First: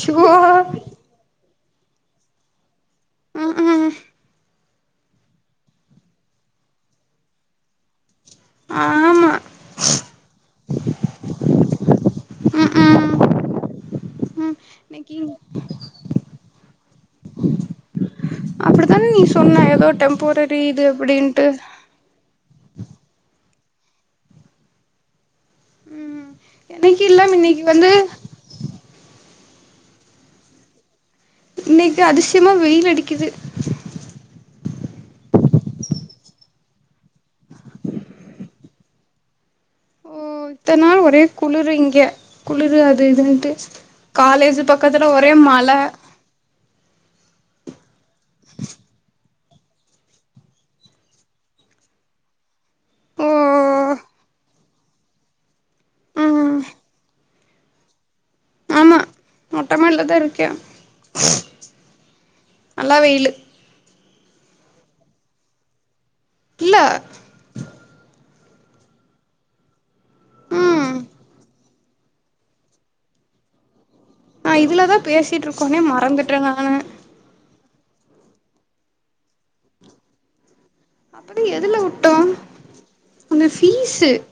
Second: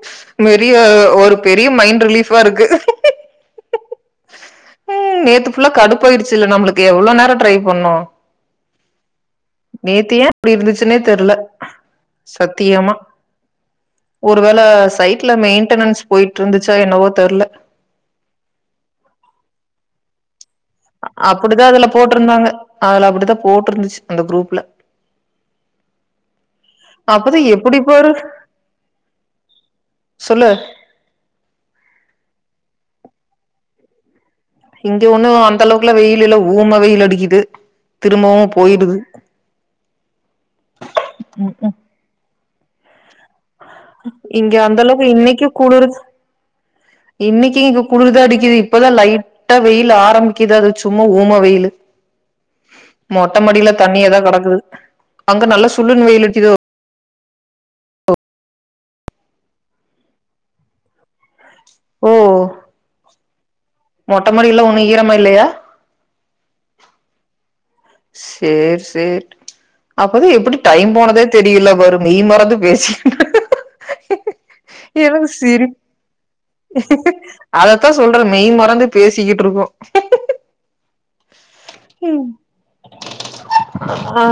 Show மெரிய ஒரு பெரிய மைண்ட் ரிலீஃபா இருக்கு ம்ஹூம் ம் நேத்து புல்லா கடுப்ப ஆயிடுச்சு இல்ல நம்மளுக்கு எவ்ளோ நேரோ ட்ரை பண்ணோ ஆமா நேத்து ஏன் அப்டி இருந்துச்சுன்னே தெரல ம் சத்தியமா ம் ம் ஒருவேளை இன்னைக்கு சைட்ல மெயின்டனன்ஸ் போயிட்டு இருந்துச்சா என்னவோ தெரல அப்டித்தான நீ சொன்ன ஏதோ டெம்போரேட் அ அப்டிதா அதுல போட்டிருந்தாங்க அதுல அப்டித்தா போட்டிருந்துச்சு அந்த குரூப்ல ம் இன்னைக்கு இல்ல அப்பதா இன்னைக்கு எப்டி வந்து பாரு சொல்லு இன்னைக்கு அதிசயமா வெயில் அடிக்குது இங்க ஒண்ணு அந்தளவுக்குல வெயிலல்ல ஊம வெயில் அடிக்குது திரும்பவு போயிடுது [inaudible] ஓ இத்தன நாள் ஒரே குளிர் இங்க குளிர் அது இதுன்ட்டு இங்க காலேஜ் அந்த அளவுக்கு பக்கத்துல ஒரே இன்னைக்கு மழ குளுரு இன்னைக்கி இங்க குளுரு தா அடிக்குது இப்பதா லைட் மொட்ட வெயிலு ஆரம்பிக்குது அது சும்மா ஊம வெயிலு ஓ மொட்ட மாடியில தண்ணியாதா கெடக்குது அங்க நல்லா சுல்லுன்னு வெயில் அடிக்குதோ ம் ஆமா மொட்ட மாடில தா இருக்கே ஓ நல்லா வெயிலு மொட்ட மாடி எல்லா ஒன்னு ஈரமா இல்லையா இல்ல சேர் சேர் அப்பதா எப்புடி டைம் ம் போனதே தெரியல பாரு நீ மறந்து பேசிக் நா இதுலதா எனக் பேசிட்டு சிரிப் இருக்கோனே மறந்துட்டே நானு அதத் தா சொல்றே மெய் மறந்து பேசிக்கிட்டு இருக்கோ அப்டி எதுல விட்டோ அந்த பீஸூ ஆ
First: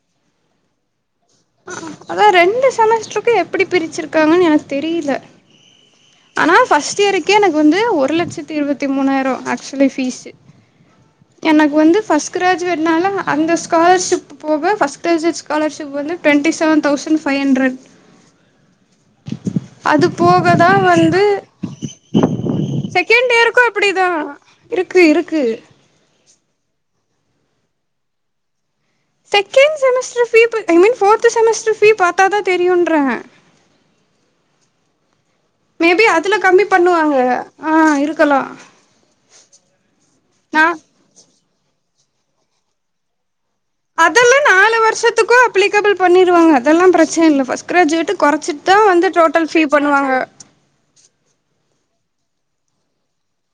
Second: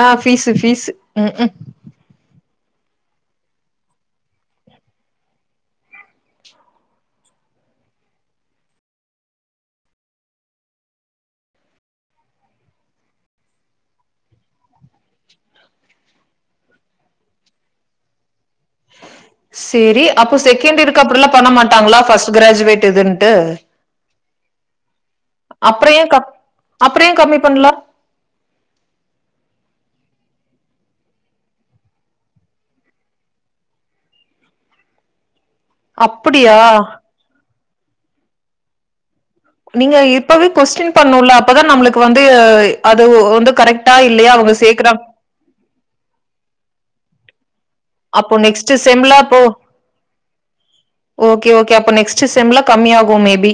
ஆ ஃபீஸு ஃபீஸு ம் ம் அ அதா ரெண்டு செமஸ்டருக்கு எப்பிடி பிரிச்சிருக்காங்கன்னு எனக்கு தெரியல ஆனா ஃபர்ஸ்ட் இயருக்கே எனக்கு வந்து ஒரு லட்சத்தி இருவத்தி மூணாயிரம் ஆக்சுவலி ஃபீஸு எனக்கு வந்து பர்ஸ்ட் கிராஜுவேட்னால அந்த ஸ்காலர்ஷிப் போக பஸ்ட் கிராஜுவட் ஸ்காலர்ஷிப் வந்து twenty seven thousand five hundred சேரி அப்போ போக தா செகண்ட் இயருக்கு அப்புடி வந்து எல்லா பண்ண மாட்டாங்களா ஃபர்ஸ்ட் கிராஜுவேட் இதுன்ட்டு செகண்ட் இயருக்கு இப்டிதா இருக்கு இருக்கு அப்புற ஏ கம்மி பண்ணல செக்ண்ட் செமஸ்டர் பீ போய் ஐ மீன் ஃப்போர்த் செமஸ்டர் பீ பாத்தா தா தெரியுன்றே மே பி அதுல அப்டியா கம்மி பண்ணுவாங்க ஆ இருக்கலா நீங்க இப்பவே நா கொஸ்டின் பண்ணும்ல அப்ப தா நம்மளுக்கு வந்து அது வந்து கரெக்டா இல்லையா அதெல்லா அவங்க நாலு சேக்குறாங் வருஷத்துக்கு அப்ளிக்கபிள் பண்ணிருவாங்க அதெல்லா பிரச்சனை இல்ல ஃபர்ஸ்ட் கிராஜுவேட் அப்போ கொறைச்சிட்டு நெக்ஸ்ட் தா வந்து செம்ல அப்போ டோட்டல் ஃபீ பண்ணுவாங்க ஓகே ஓகே அப்ப நெக்ஸ்ட் செம்ல கம்மி ஆகு மே பி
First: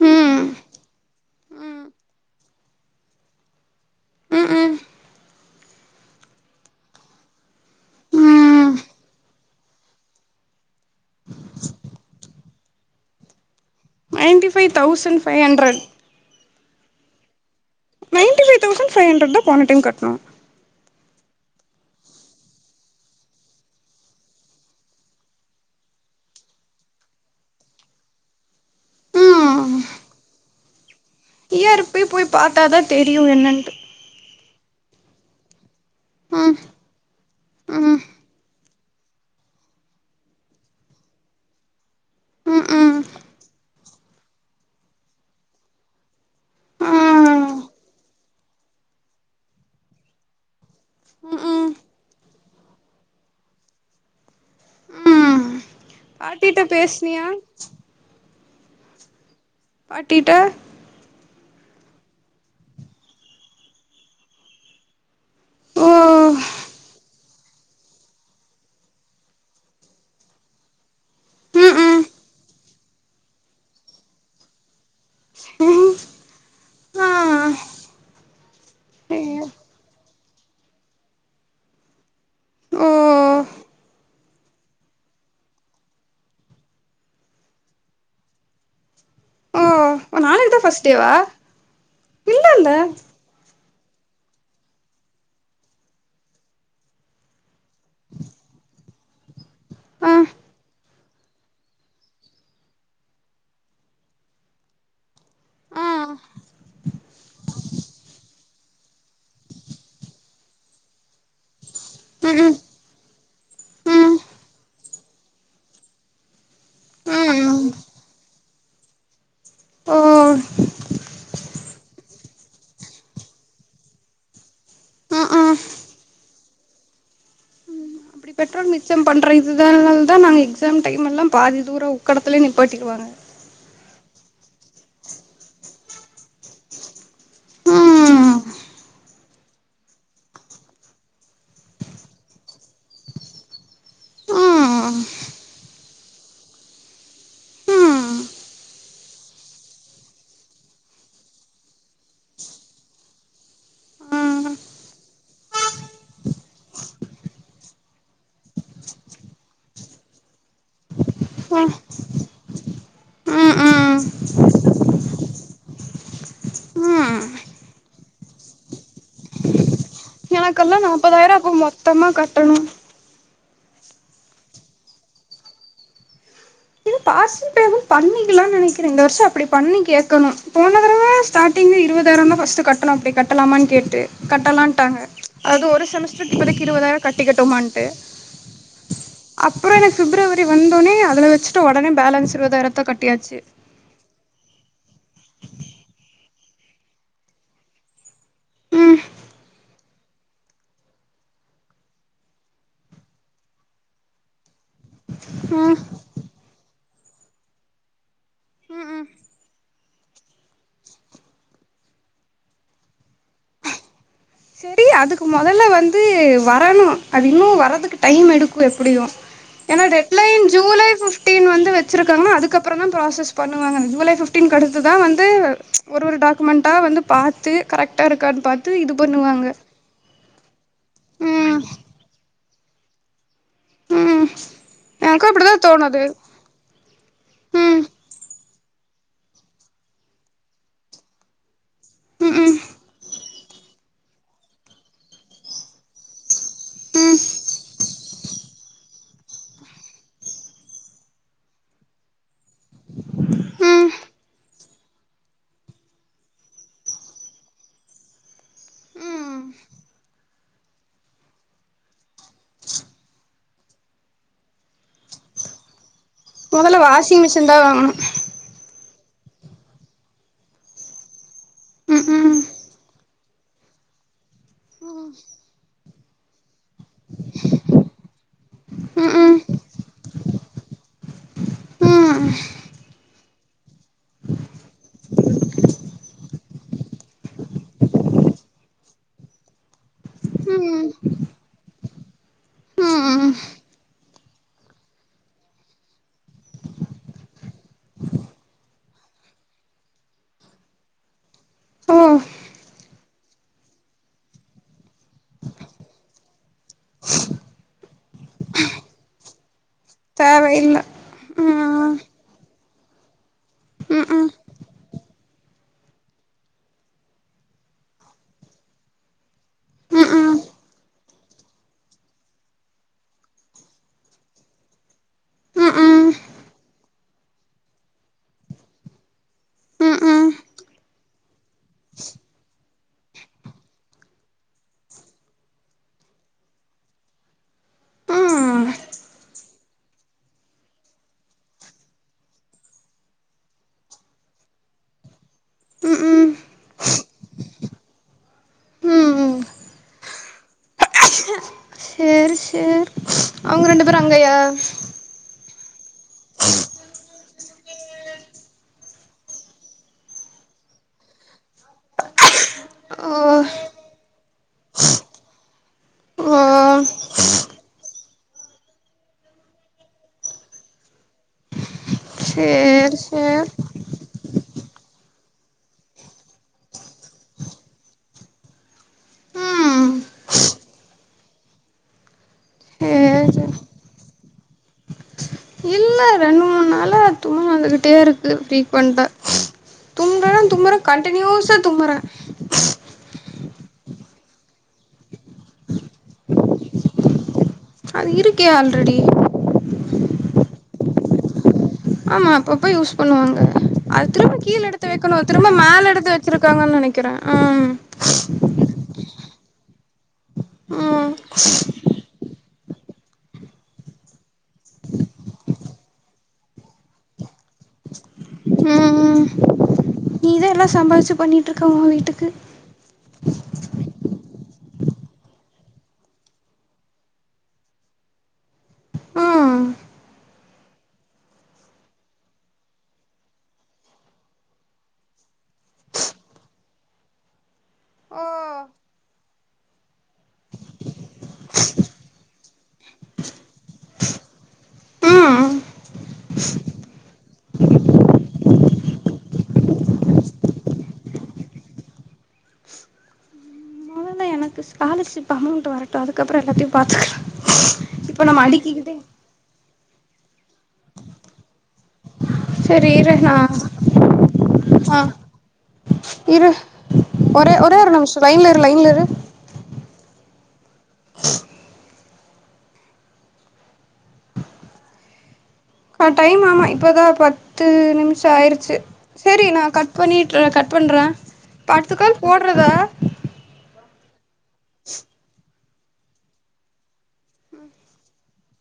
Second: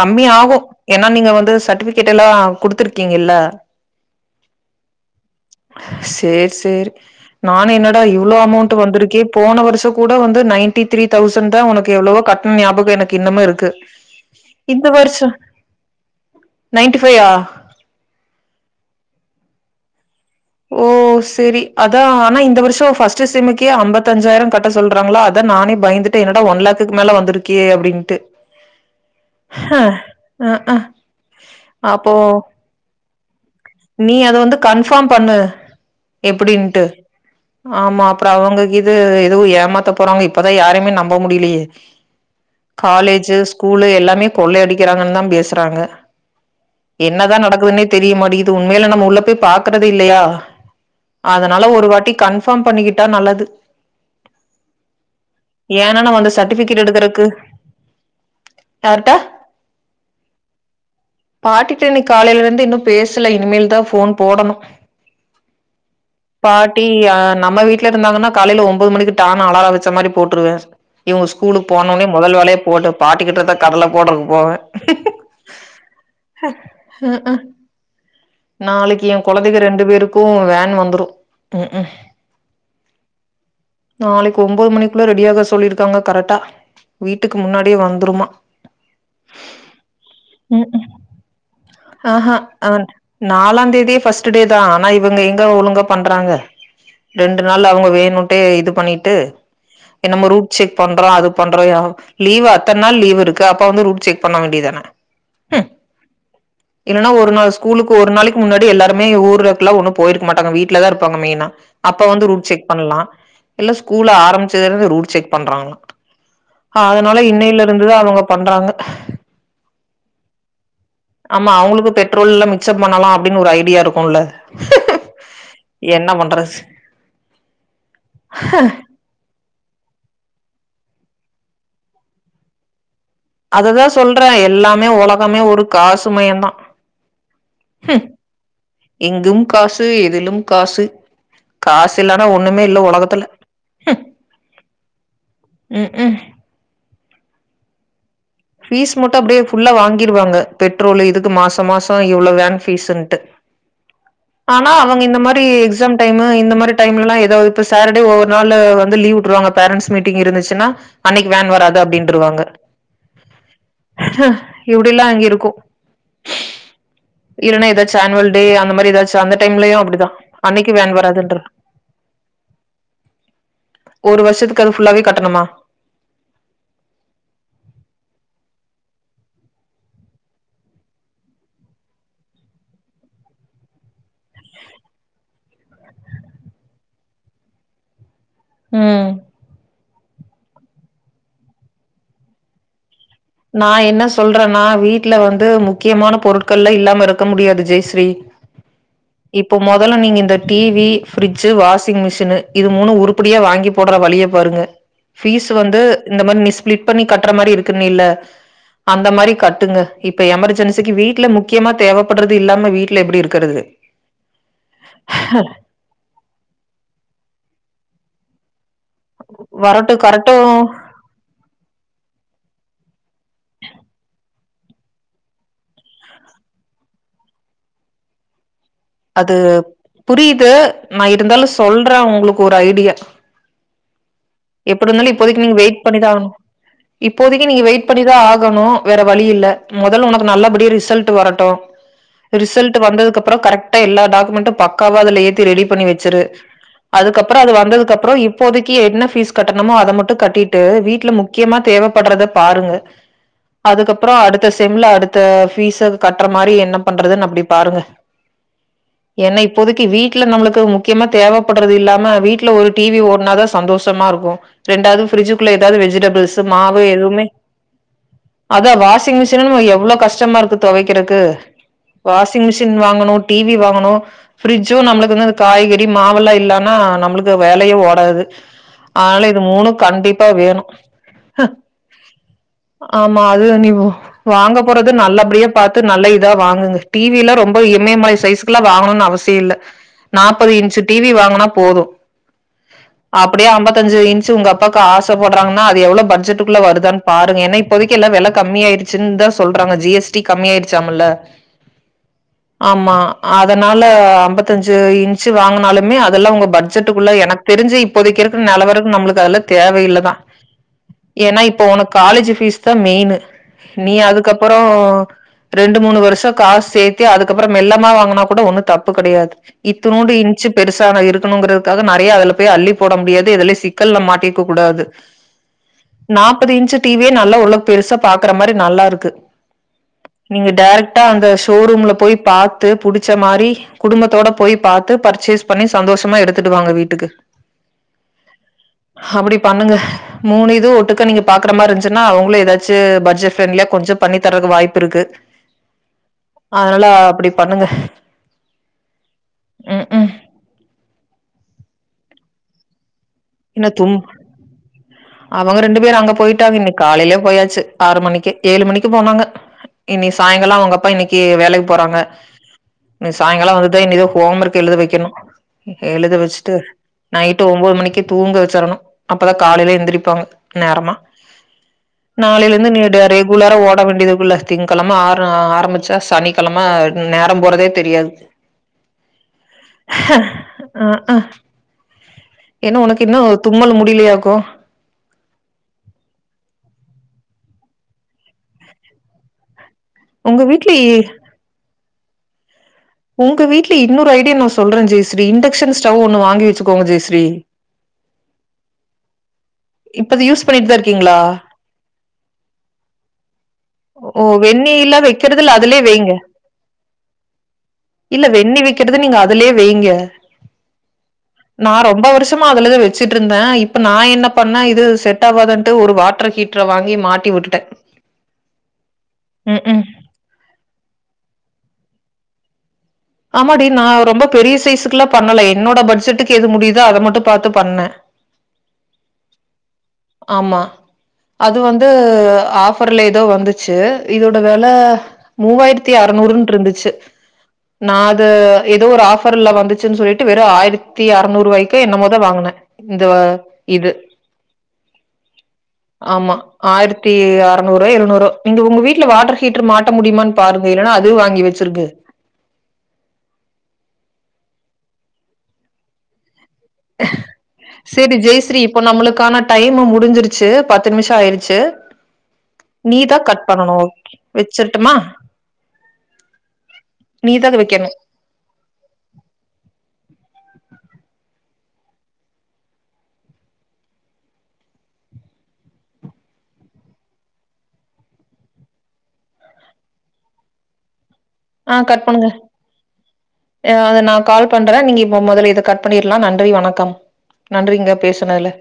கம்மி ம் ஆகு ஏன்னா நீங்க வந் து சர்ட்டிபிகேட் எல்லா குடுத்துருக்கீங்க இல்ல ம் ம் சேர் சேரி நானு என்னடா இவ்ளோ ம் அமௌண்ட் வந்திருக்கே போன வருஷோ கூட வந்து நைன்டி த்ரீ தௌசண்ட் தா ஒனக்கு எவ்ளவோ கட்டண ஞாபகோ எனக்கு இன்னமு இருக்கு ninety five thousand five hundred ninety five ninety five thousand five hundred தா போன டைம் கட்டுணோ ஓ சேரி அதா ஆனா இந்த வருஷோ ஃபர்ஸ்ட் செம்க்கே அம்பத்தஞ்சாயிரோ கட்ட சொல்றாங்களா அதா நானே பய ந்துட்டே என்னடா ஒன் லேக்கு மேல வந்திருக்கே அப்டின்ட்டு ஹ ஆ ஆ இயர்ப் போய் போய் பாத்தா தா தெரியு என்னன்னு இன்பார்ம் பண்ணு ம் எப்டின்ட்டு ம் ஆமா அப்பறோ அவங்ககீது எதுவு ஏமாத்த போறாங்க இப்ப தா யாரையுமே நம்ப முடியலையே ம் ம் காலேஜு ஸ்கூலு எல்லாமே கொள்ளை அடிக்கிறாங்கன்னு தா பேசுறாங்க ஆ என்னதா நடக்குதுன்னே தெரியுமாட்டிகிது உண்மையலே நம்ம உள்ள போய் பாக்குறதே இல்லையா ம் அதனால ம் ஒரு வாட்டி கன்ஃபார்ம் பண்ணிக்கிட்டா நல்லது ம் ஏன்னா நம்ம அந்த பாட்டிட்ட சர்ட்டிபிகேட் எடுக்கறக்கு பேசுனியா யார்ட்ட பாட்டிட்ட பாட்டிட்ட இன்னக்கி காலேல இருந்து இன்னு பேசல இனிமேல் தா ஃபோன் போடணு ஓ பாட்டி யான் நம்ம வீட்ல இருந்தாங்கன்னா காலேல ஒம்பது மணிக்கு டான்னு அலார வெச்ச மாரி போட்டுருவே இவங்க ஸ்கூலுக்கு ம் போன ம் ஒன்னே முதல் வேலயா போட்டு பாட்டி கிட்ட தா கடல போடுறக்கு போவே ம் ஹ ஆ ம் ம் நாளைக்கி ஏ ஐயோ கொழந்தைங்க ரெண்டு பேருக்கு வேன் வந்துரு ம் ம் ஓ நாளைக்கு ஒன்பது மணிக்குள்ள ரெடியாக சொல்லிருக்காங்க கரெக்டா வீட்டுக்கு முன்னாடியே வந்துருமா ஓ நாளைக்கு தா ம் ஃபர்ஸ்ட் ம் டேவா ஆஹா இல்லல்ல அவனுக்கு நாலாந் தேதியே ஃபர்ஸ்ட் டே தா ஆனா இவங்க எங்க ஒழுங்கா பண்றாங்க ரெண்டு நாள் அவங்க வேணுன்ட்டே இது பண்ணீட்டு ஆ என்னமோ ரூட் செக் பண்றோ அது பண்றோ லீவ் அத்தன நாள் லீவ் இருக்கு அப்ப வந்து ரூட் செக் பண்ண வேண்டியதான ஆ இல்லன்னா ஒரு நாள் ஸ்கூலுக்கு ஒரு நாளைக்கி முன்னாடி எல்லாருமே ஊருக்கெல்லா ஒண்ணு போயிருக்க மாட்டாங்க வீட்ல தா இருப்பாங்க மெயினா அப்ப வந்து ம் ரூட் ம் செக் பண்ணலா இல்ல ஸ்கூல் ம் ஆரம்பிச்சதுலருந்து ரூட் செக் பண்றாங்களா அதனால இன்னையில ம் இருந்துதா அவங்க பண்றாங்க ஓ ஆமா அவங்களுக்கு பெட்ரோல்லா மிச்சம் பண்ணலா அப்டின்னு ஒரு ஐடியா இருக்குல்ல ம் என்ன பண்றது ம் அப்டி பெட்ரோல் மிச்சம் பண்றீங் இதுனால தா நாங்க எக்ஸாம் டைம் எல்லா பாதி தூர உக்கடத்துலே நிப்பாட்டிருவாங்க அததா சொல்றே எல்லாமே உலகமே ஒரு காசு மயந்தா ம் எங்கும் காசு எதிலும் காசு காசு இல்லனா ஒண்ணுமே இல்ல உலகத்துல ம் ம் ம் ம் ஃபீஸ் மட்டு அப்டியே ஃபுல்லா வாங்கிருவாங்க பெட்ரோல் இதுக்கு மாசோ மாசோ இவ்வளவு வேன் ஃபீஸ்ன்ட்டு ஆனா அவங்க இந்த மாதிரி எக்ஸாம் டயமு இந்த மாரி டயம்லல்லா ஏதாவது இப்ப சேட்டர்டே ஒவ்வொரு நாள் வந்து லீவ் விட்டுறுவாங்க பேரண்ட்ஸ் மீட்டிங் இருந்துச்சுன்னா அன்னக்கி வேன் ம் வராது அப்டின்னுருவாங்க ம் இப்படிலா அங்க இருக்கு ம் ம் இல்லன்னா ஏதாச்சு ஆனுவல் டே அந்த மாரி ஏதாச்சு அந்த டயம்லயு அப்டிதா அன்னைக்கு எனக்கெல்லா வேன் நாப்பதாயிரோ வராதுன்ற அப்ப மொத்தமா கட்டணு ஒரு வருஷத்துக்கு அது ஃபுல்லாவே கட்டணுமா இது [unintelligible] பேமெண் பண்ணிக்கலான் நெனைக்கிறே இந்த வர்ஷ அப்பிடி பண்ணி கேக்கணும் போன தடவ ஸ்டாடிங் இருவதாயிரந்தா ஃபஸ்ட்டு கட்டுணோ அப்டி கட்டலாமான் கேட்டு கட்டலான்டாங்க அது ஒரு செமஸ்ட்ருக் இப்போதைக் இருவதாயிரோ கட்டிக்கட்டுமான்ட்டு. ம் அப்புறோ எனக் ஃபிப்ரவரி வந்தொனே அதுல வெச்சுட்ட ஒடனே பேலன்ஸ் இருவதாயிரத்த கட் நா என்ன சொல்றன்னா வீ ட்ல வந்து முக்கியமான பொருட்கள்லா இல்லாம இருக்க முடியாது ஜெய்ஸ்ரீ ம் இப்போ மொதல்ல நீங்க இந்த T V fridge washing machine இது மூணு உருப்படியா வாங்கி போட்ற வழிய பாருங்க. ஃபீஸ் ம் வந்து இந்த மாரி நீ ஸ்பிளிட் பண்ணி கட்ற மாரி இருக்குன்னியில்ல ம் ம் அந்த மாரி கட்டுங்க இப்ப எமர்ஜென்சிக்கி வீட்ல முக்கியமா தேவப்பட்றது இல்லாம வீட்ல எப்டி இருக்கறது? ட்டி அதுக்கு மொதல்ல வந்து வரணு அது இன்னு வரதுக்கு டைம் எடுக்கு எஸ் முடியு ஏனா வரட்டு டெட் கரட்டு லைன் ஜூலை ஃபிஃப்டீன் வந்து வெச்சிருக்காங்கனா அதுக்கப் பறந்தா ப்ராசஸ் பண்ணுவாங்க ஜூலை ஃபிஃப்டீன்க் அடுத்து தா வந்து ஒரு ஒரு டாக்குமெண்ட்டா வந்து பாத்து கரெக்ட்டா இருக்கான் பாத்து இது பண்ணுவாங்க புரிது நா இருந்தாலு ம் சொல்றே உங்குளுக்கு ஒரு ஐடியா ம் எப்பிடிருந்தாலு எனக்கு இப்போதைக்கி அப்டிதா நீங்க வெயிட் தோணுது பண்ணிதா ஆகணு இப்போதைக்கி நீங்க ம் வெயிட் பண்ணிதா ஆகணு வேற வழி இல்ல மொதல்ல உனக்கு நல்லபடியா ரிசல்ட்டு வரட்டு ம் ம் ரிசல்ட்டு வந்ததுக்கு அப்புறோ கரெ ட்டா எல்லா டாக்குமெண்டு பக்காவா அதுல ஏத்தி ரெடி பண்ணி வெச்சிரு ம் அதுக்கப்புறோ அது வந்ததுகப் ப்றோ இப்போதைக்கி என்ன ஃபீஸ் கட்டணுமோ அத மட்டு கட்டிட்டு வீட்ல முக்கியமா தேவப்பட்றத பாருங்க ம் அதுக்கப்புறோ அடுத்தஸ் செம்ல அடுத்த ஃபீஸ கட்ற மாரி என்ன பண்றதுன் அப்டி பாருங்க. ஏனா ம் இப்போதைக்கி வீட்ல நம்மளுக்கு முக்கியமா தேவப்பட்றது இல்லாம வீட்ல ஒரு டி வி ஓட்னாதா சந்தோஷமா ருக்கு ரெண்டாவ்து ஃபிரிட்ஜ்க்குள்ள எதாது வெஜிடபிள்ஸு மொதல்ல மாவு வாஷிங் எதுவுமே மிஷின் தா வாங்கணு அதா வாஷி ங்மிஷினு எவ்ளோ கஷ்டமாருக்கு தொவைக்கறக்கு ம் ம் வாஷிங் மிஷின் வாங்கனு டி வி வாங்கணு ஃபிரிட்ஜு நம்மளுக்கு வந்து அந்த காய்கறி மாவெல்லா இல்லானா நம்மளுக்கு வேலையே ஓடாது. ம் ஆனாலு இது ம் மூனு கண்டிப்பா வேணு ம் ஆமா அது நீவு வாங்க போறது நல்லபடியா பாத்து நல்ல இதா வாங்குங்க டி வி எல்லா ரொம்போ இமயமலைஸ் சைசுகல்லா வாங்கணுன் அவசியொ இல்ல நாப்பது இன்ச்சு டி வி வாங்கனா போது ம் ம் ம் அப்பிடியே அம்பத்தஞ்சு இன்ச்சு உங்க அப்பாக்கு ஆசபட்றாங்கன்னா அது எவ்ளோ பட்ஜெட்க்குல்ல வருதான் பாருங்க ஏனா இப்போதைக்கி எல்லா வெல கம்மி ஆயிடுச்சுன் தா சொல்றாங்க ஜி எஸ் டி கம்மி ஆயிடுச்சாம்ல்ல ஓ ஆம்மா அதனால அம்பத்தஞ்சு இன்ச்சு வாங்கனாலுமே அதல்லா உங்க பட்ஜெட்டுக்குள்ள எனக் தெரிஞ்சி இப்போதைக்கி இருக்கற நெலவரக்கு நம்புளுக்கு அதெல்லா தேவையில்லதா தேவை இல்ல ஏன்னா இப்போ உனுக் காலேஜ் ஃபீஸ் தா மெயினு நீ ம் ம் அதுக்கப்பறோ ரெண்டு மூணு வருஷோ காசு சேத்தி அதுக்கப்பறோ மெல்லமா வாங் கனாகூட ஒன்னு தப்பு கெடையாது ம் ம் இத்துனூன்டு ம் இன்ச்சு பெருசான இருக்குணுங்கிறதுக்காக நறையா அதுல போய் அள்ளி போட முடியா து எதுலி சிக்கல்ல மாட்டிக்க கூடாது ம் ம் ம் நாப்பது இன்ச்சு டி வி யே நல்லா உள்ள பெருசா பாக்கற மாரி நல்லாருக்கு. நீங்க டைரெக்டா அந்த ஷோரூம்ல போய் பாத்து புடி ச்ச மாரி குடும்பத்தோட போய் பாத்து பர்ச்சேஸ் பண்ணி சந்தோஷமா எடுத்துட்டு வாங்க வீட்டுக்கு அப்டி பண்ணுங்க மூணு இதுவு ஒட்டுக்கா நீங்க பாக்கற மாரி இருஞ்ச்சுன்னா அவுங்ளே ஏதாச்சு பட்ஜெட் ஃப்ரெண்லியா கொஞ்சோ பண்ணி தர வாய்ப்பு இருக்கு ம் ம் அதனால அப்பிடி பண்ணுங்க ம் ஹு சேரி சேர் என்ன அவுங்க ரெண்டு தும் பேரு அங்கயா அவங்க ரெண்டு பேரு அங்க போயிட்டாங்க இன்னிக் காலைலியே போயாச்சு ஆறு மணிக்கே ஏழு மணிக்கு போனாங்க இன்னி சாயங்கால அவுங்க அப்பா இன்னிக்கி வேலைக் போறாங்க. இனி ஓ சாயங்கால வந்துதா இனிதா ஹோம் ஒர்க் எழுத வைக்கணு எழுத ஓ வச்சுட்டு நைட்டு ஒன்பது மணிக்கி தூங்க வச்சிரணு அப்பத காலையில எந்திரிப்பாங்க நேரமா நாளைல இருந்து சேரி [unintelligible] சேரி உள்ளார ஓட வேண்டியதுக்குல்ல திங்ககிழம ஆர ஆரம்பிச்சா சனிக்கிழம நேரம் போறதே தெரியாது ம் அக்க என்னா உனக்கு இன்னு சேரி தும்மல் முடியலையாக்கோ இல்ல ரெண்டு மூணு நாளா தும்மல் வந்துகிட்டே இருக்கு ஃப்ரீக்வென்டா தும்பறே உங்க வீட்ல தும்பறே கண்டின்யூஸா தும்பறே உங்க வீட்ல இன்னொரு ஐடியா நா சொல்றே ஜெய்ஸ்ரீ இண்டக்ஸன் ஸ்டவ் ஒண்ணு வாங்கி வச்சுக்கோங்க ஜெய்ஸ்ரீ அது இருக்கே ஆல்ரெடி இப்ப அத யூஸ் பண்ணிட்டு தா இருக்கீங்களா ஆமா அப்பப்ப யூஸ் பண்ணுவாங்க அது ஓ திரும்ப கீழே எடுத்து வெந்நீர்லா வைக்கணு திரும்ப வைக்கிறதுல அதுலயே மேல எடுத்து வைங்க வச்சிருக்காங்கன்னு நினைக்கிறே ஆ ம் கெட்டத நீங்க அதுலயே வைங்க ம் நா ரொம்ப வருஷமா அதுலதா வச்சிட்டு இருந்தே இப்ப நா என்ன பண்ணே இது செட்டாவாதுன்ட்டு ஒரு வாட்டர் ஹீட்டர் ஹீட்டர வாங்கி மாட்டி விட்டுட்டே க் ம் இதெல்லா சம்பாதிச்சி பண்ணிட்டு இருக்கோ வீட்டுக்கு ஆமாடி நா ரொம்ப பெரிய சைசுக்கெல்லா பண்ணல என்னோட பட்ஜெட்டுக்கு எது முடியுதோ அத மட்டு பாத்து பண்ணே ம் ஆமா அது வந்து ஆஃபர்ல ஏதோ வந்துச்சு இதோட விலை மூவாயிரத்தி ஆறுநூ நூறும் இருந்துச்சி நா ஓ அது ஏதோ ஒரு ஆபர்ல வந்துச்சின்னு சொல்லிட்டு வெறு ஆயிரத்தி அறுநூறு வாய்க்கே என்னமோ தா வாங்குனு இந்த இது ம் ஆமா ஆயிரத்தி அறநூறுரோ எழுநூறுரோ நீங்க உங்க வீட்ல வாட்டர் ஹீட்டர் மாட்ட முடியுமான் பாருங்க இல்லனா நா அதுவு வாங்கி வச்சிருக்கு மொதல்ல எனக்கு ஸ்காலர்ஷிப் அமௌண்ட் வரட்டு அதுக்கப் சேரி நம்ம ஜெயஸ்ரீ இப்போ அடிக்கிக்கிட்டே நம்ளுக்கான டைம் முடிஞ்சிரு ச்சி பத்து நிமிஷோ ஆயிருச்சி சரி நீ இரு தா நா கட் பண்ணணோ வெச்சிருட்டுமா ஆ இரு ஒரே ஒரே ஒரு நிமிஷோ லைன்ல இரு லைன்ல இரு காட் டைம் ஆமா இப்தா பத்து நிமிஷம் ஆயிருச்சி சேரி நா கட் பண்ணிட்ற கட் ப பண்ற ஆ இப்ப அடுத்த கட் கால் பண்ணுங்க போட்றதா அது நா கால் பண்ற நீங்க இப்போ மொதல்ல இத கட் பண்ணிர்லா நன்றி வணக்கம் நன்றிங்க பேசுனதுல